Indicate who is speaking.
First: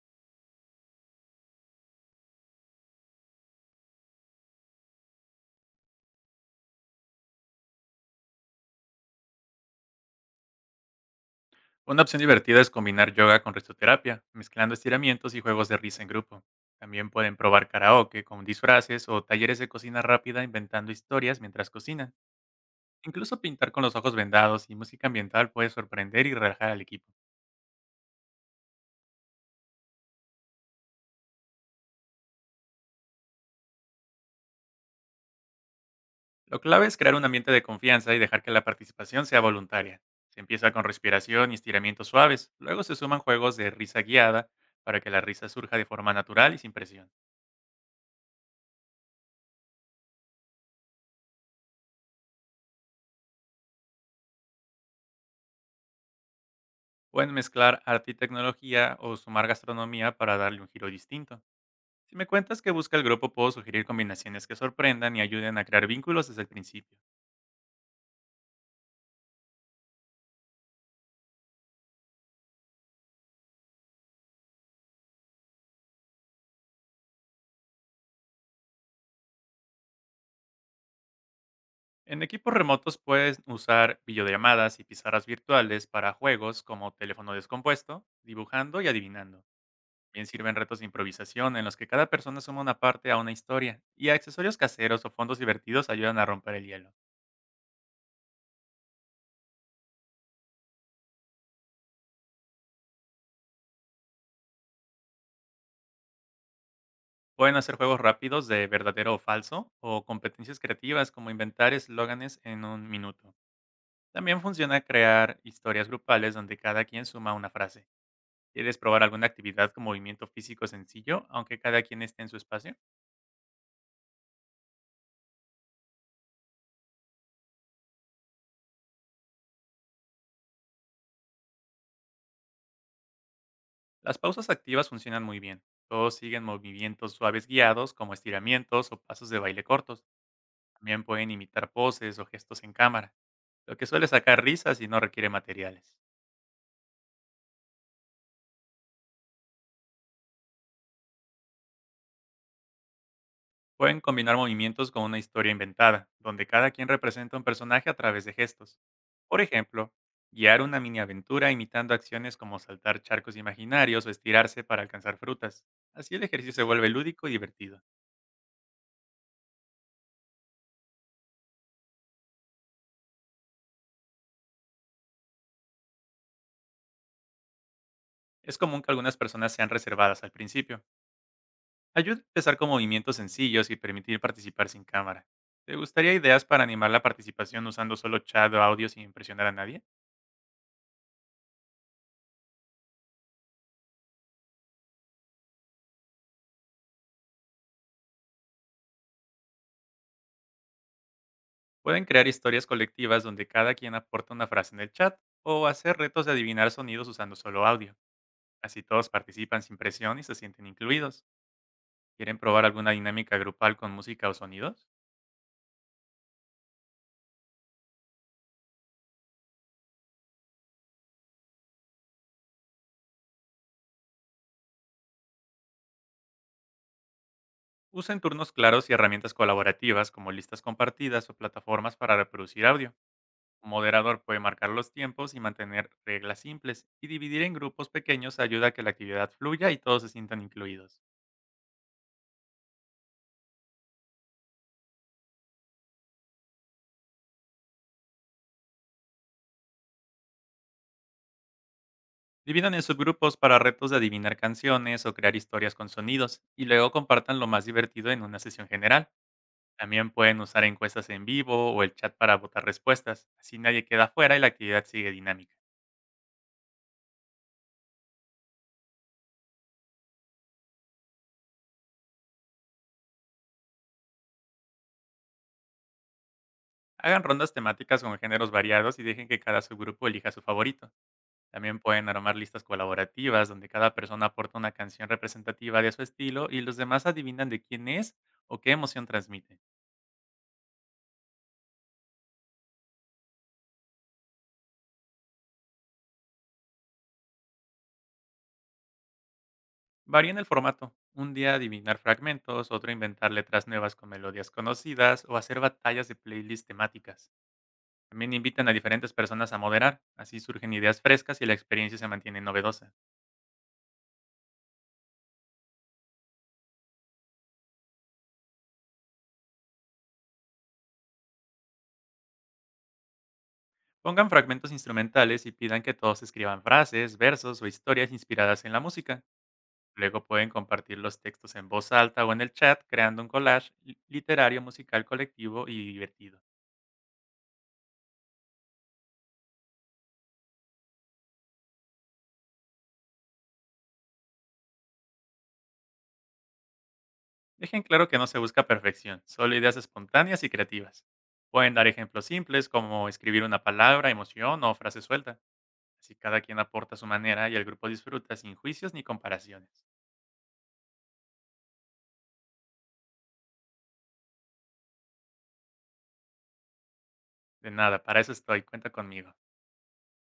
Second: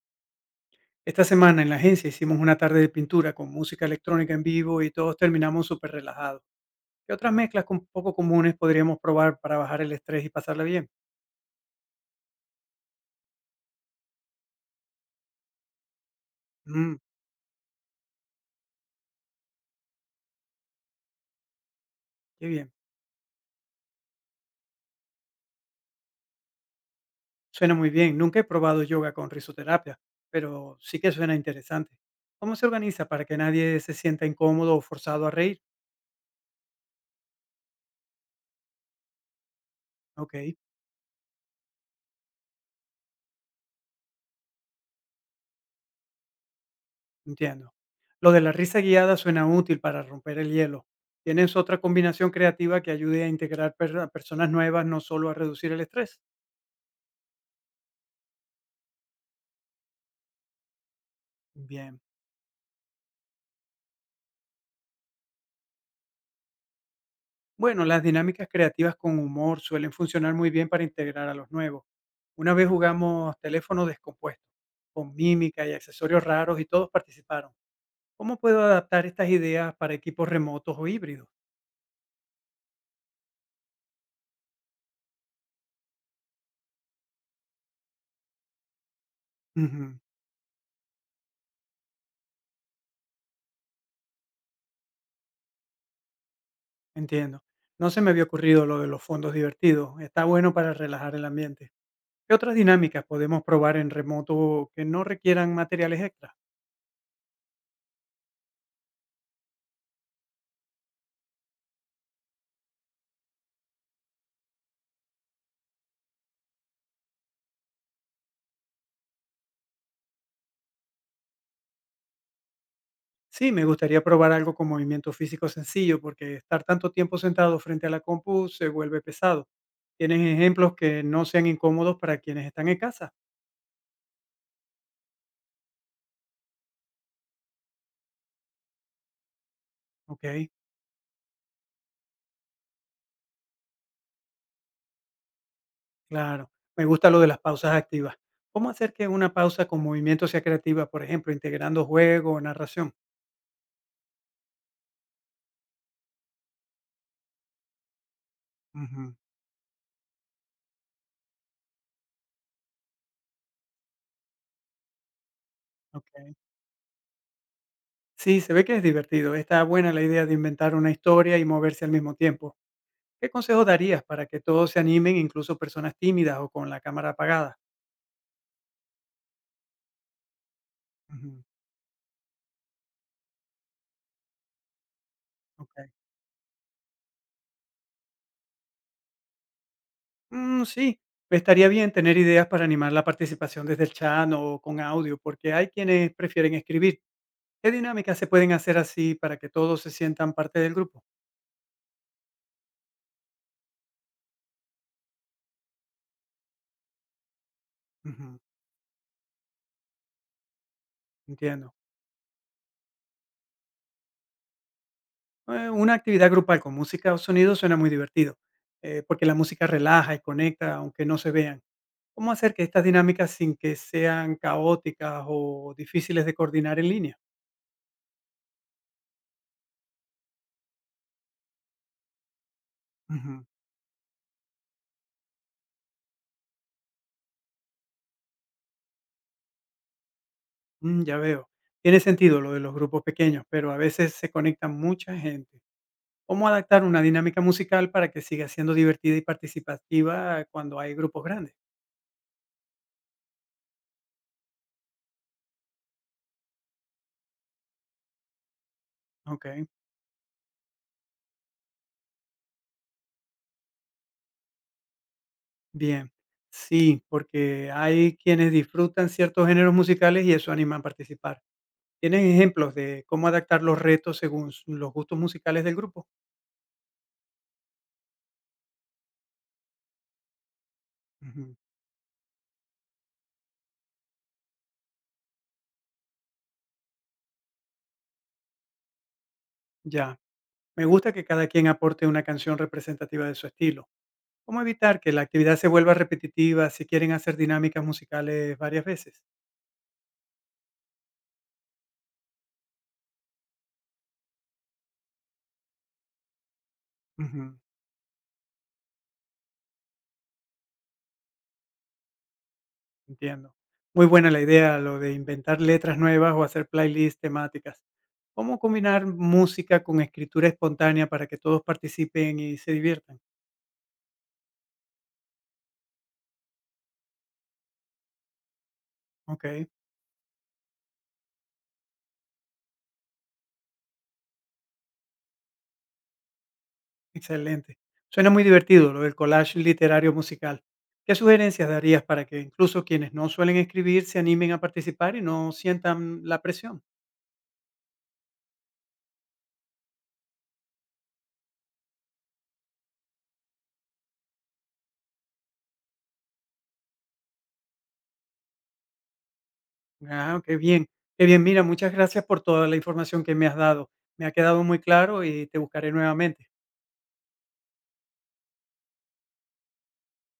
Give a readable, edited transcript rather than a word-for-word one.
Speaker 1: Esta semana en la agencia hicimos una tarde de pintura con música electrónica en vivo y todos terminamos súper relajados. ¿Qué otras mezclas poco comunes podríamos probar para bajar el estrés y pasarla bien?
Speaker 2: Una opción divertida es combinar yoga con risoterapia, mezclando estiramientos y juegos de risa en grupo.
Speaker 1: Mm,
Speaker 2: También pueden probar karaoke con disfraces o talleres de cocina rápida inventando historias mientras cocinan.
Speaker 1: qué bien.
Speaker 2: Incluso pintar con los ojos vendados y música ambiental puede sorprender y relajar al equipo.
Speaker 1: Suena muy bien. Nunca he probado yoga con risoterapia, pero sí que suena interesante. ¿Cómo se organiza para que nadie se sienta incómodo o forzado a reír?
Speaker 2: Lo clave es crear un ambiente de confianza y dejar que la participación sea voluntaria.
Speaker 1: Ok,
Speaker 2: Se empieza con respiración y estiramientos suaves, luego se suman juegos de risa guiada para que la risa surja de forma natural y sin presión.
Speaker 1: entiendo. Lo de la risa guiada suena útil para romper el hielo. ¿Tienes otra combinación creativa que ayude a integrar a personas nuevas, no solo a reducir el estrés?
Speaker 2: Pueden mezclar arte y tecnología o sumar gastronomía para darle un giro distinto.
Speaker 1: Bien.
Speaker 2: Si me cuentas que busca el grupo, puedo sugerir combinaciones que sorprendan y ayuden a crear vínculos desde el principio.
Speaker 1: Bueno, las dinámicas creativas con humor suelen funcionar muy bien para integrar a los nuevos. Una vez jugamos teléfono descompuesto, con mímica y accesorios raros y todos participaron. ¿Cómo puedo adaptar estas ideas para equipos remotos o híbridos?
Speaker 2: En equipos remotos puedes usar videollamadas y pizarras virtuales para juegos como teléfono descompuesto, dibujando y adivinando.
Speaker 1: Ujú,
Speaker 2: Bien sirven retos de improvisación en los que cada persona suma una parte a una historia, y accesorios caseros o fondos divertidos ayudan a romper el hielo.
Speaker 1: entiendo. No se me había ocurrido lo de los fondos divertidos. Está bueno para relajar el ambiente. ¿Qué otras dinámicas podemos probar en remoto que no requieran materiales extra?
Speaker 2: Pueden hacer juegos rápidos de verdadero o falso o competencias creativas como inventar eslóganes en un minuto. También funciona crear historias grupales donde cada quien suma una frase. ¿Quieres probar alguna actividad con movimiento físico sencillo, aunque cada quien esté en su espacio?
Speaker 1: Sí, me gustaría probar algo con movimiento físico sencillo, porque estar tanto tiempo sentado frente a la compu se vuelve pesado. Tienes ejemplos que no sean incómodos para quienes están en casa.
Speaker 2: Las pausas activas funcionan muy bien. Todos siguen movimientos suaves guiados como estiramientos o pasos de baile cortos.
Speaker 1: Ok,
Speaker 2: También pueden imitar poses o gestos en cámara, lo que suele sacar risas y no requiere materiales.
Speaker 1: claro. Me gusta lo de las pausas activas. ¿Cómo hacer que una pausa con movimiento sea creativa? Por ejemplo, integrando juego o narración.
Speaker 2: Pueden combinar movimientos con una historia inventada, donde cada quien representa un personaje a través de gestos.
Speaker 1: Ujú,
Speaker 2: Por ejemplo, guiar una mini aventura imitando acciones como saltar charcos imaginarios o estirarse para alcanzar frutas. Así el
Speaker 1: ok.
Speaker 2: ejercicio se vuelve lúdico y divertido.
Speaker 1: Sí, se ve que es divertido. Está buena la idea de inventar una historia y moverse al mismo tiempo. ¿Qué consejo darías para que todos se animen, incluso personas tímidas o con la cámara apagada?
Speaker 2: Es común que algunas personas sean reservadas al principio.
Speaker 1: Ujú,
Speaker 2: Ayuda a empezar con movimientos sencillos y permitir participar sin cámara. ¿Te
Speaker 1: ok.
Speaker 2: gustaría ideas para animar la participación usando solo chat o audio sin impresionar a nadie?
Speaker 1: Mm, sí, estaría bien tener ideas para animar la participación desde el chat o con audio, porque hay quienes prefieren escribir. ¿Qué dinámicas se pueden hacer así para que todos se sientan parte del grupo?
Speaker 2: Pueden crear historias colectivas donde cada quien aporta una frase en el chat, o hacer retos de adivinar sonidos usando solo audio.
Speaker 1: Ujú,
Speaker 2: Así todos participan sin presión y se sienten incluidos.
Speaker 1: entiendo.
Speaker 2: ¿Quieren probar alguna dinámica grupal con música o sonidos?
Speaker 1: Una actividad grupal con música o sonido suena muy divertido, porque la música relaja y conecta, aunque no se vean. ¿Cómo hacer que estas dinámicas sin que sean caóticas o difíciles de coordinar en línea?
Speaker 2: Usen turnos claros y herramientas colaborativas como listas compartidas o plataformas para reproducir audio.
Speaker 1: Ujú,
Speaker 2: Un moderador puede marcar los tiempos y mantener reglas simples, y dividir en grupos pequeños ayuda a que la actividad fluya y todos se sientan incluidos.
Speaker 1: mm, ya veo. Tiene sentido lo de los grupos pequeños, pero a veces se conecta mucha gente. ¿Cómo adaptar una dinámica musical para que siga siendo divertida y participativa cuando hay grupos grandes?
Speaker 2: Dividan en subgrupos para retos de adivinar canciones o crear historias con sonidos, y luego compartan lo más divertido en una sesión general.
Speaker 1: Okey,
Speaker 2: También pueden usar encuestas en vivo o el chat para votar respuestas, así nadie queda fuera y la actividad sigue dinámica.
Speaker 1: bien. Sí, porque hay quienes disfrutan ciertos géneros musicales y eso anima a participar. ¿Tienes ejemplos de cómo adaptar los retos según s los gustos musicales del grupo?
Speaker 2: Hagan rondas temáticas con géneros variados y dejen que cada subgrupo elija su favorito.
Speaker 1: Ujú,
Speaker 2: También pueden armar listas colaborativas donde cada persona aporta una canción representativa de su estilo y los demás adivinan de quién es o qué emoción transmite.
Speaker 1: ya. Me gusta que cada quien aporte una canción representativa de su estilo. ¿Cómo evitar que la actividad se vuelva repetitiva si quieren hacer dinámicas musicales varias veces?
Speaker 2: Varían el formato: un día adivinar fragmentos, otro inventar letras nuevas con melodías conocidas o hacer batallas de playlists temáticas.
Speaker 1: Ujú.
Speaker 2: También invitan a diferentes personas a moderar, así surgen ideas frescas y la experiencia se mantiene novedosa.
Speaker 1: Entiendo. Muy buena la idea, lo de inventar letras nuevas o hacer playlists temáticas. ¿Cómo combinar música con escritura espontánea para que todos participen y se diviertan?
Speaker 2: Pongan fragmentos instrumentales y pidan que todos escriban frases, versos o historias inspiradas en la música.
Speaker 1: Ok,
Speaker 2: Luego pueden compartir los textos en voz alta o en el chat, creando un collage literario musical colectivo y divertido.
Speaker 1: excelente. Suena muy divertido lo del collage literario musical. ¿Qué sugerencias darías para que incluso quienes no suelen escribir se animen a participar y no sientan la presión?
Speaker 2: Dejen claro que no se busca perfección, solo ideas espontáneas y creativas. Pueden dar ejemplos simples como escribir una palabra, emoción o frase suelta. Así cada quien aporta a su manera y el grupo disfruta sin juicios ni comparaciones.
Speaker 1: Ah, qué bien, qué bien. Mira, muchas gracias por toda la información que me has dado. Me ha quedado muy claro y te buscaré nuevamente.
Speaker 2: De nada, para eso estoy, cuenta conmigo.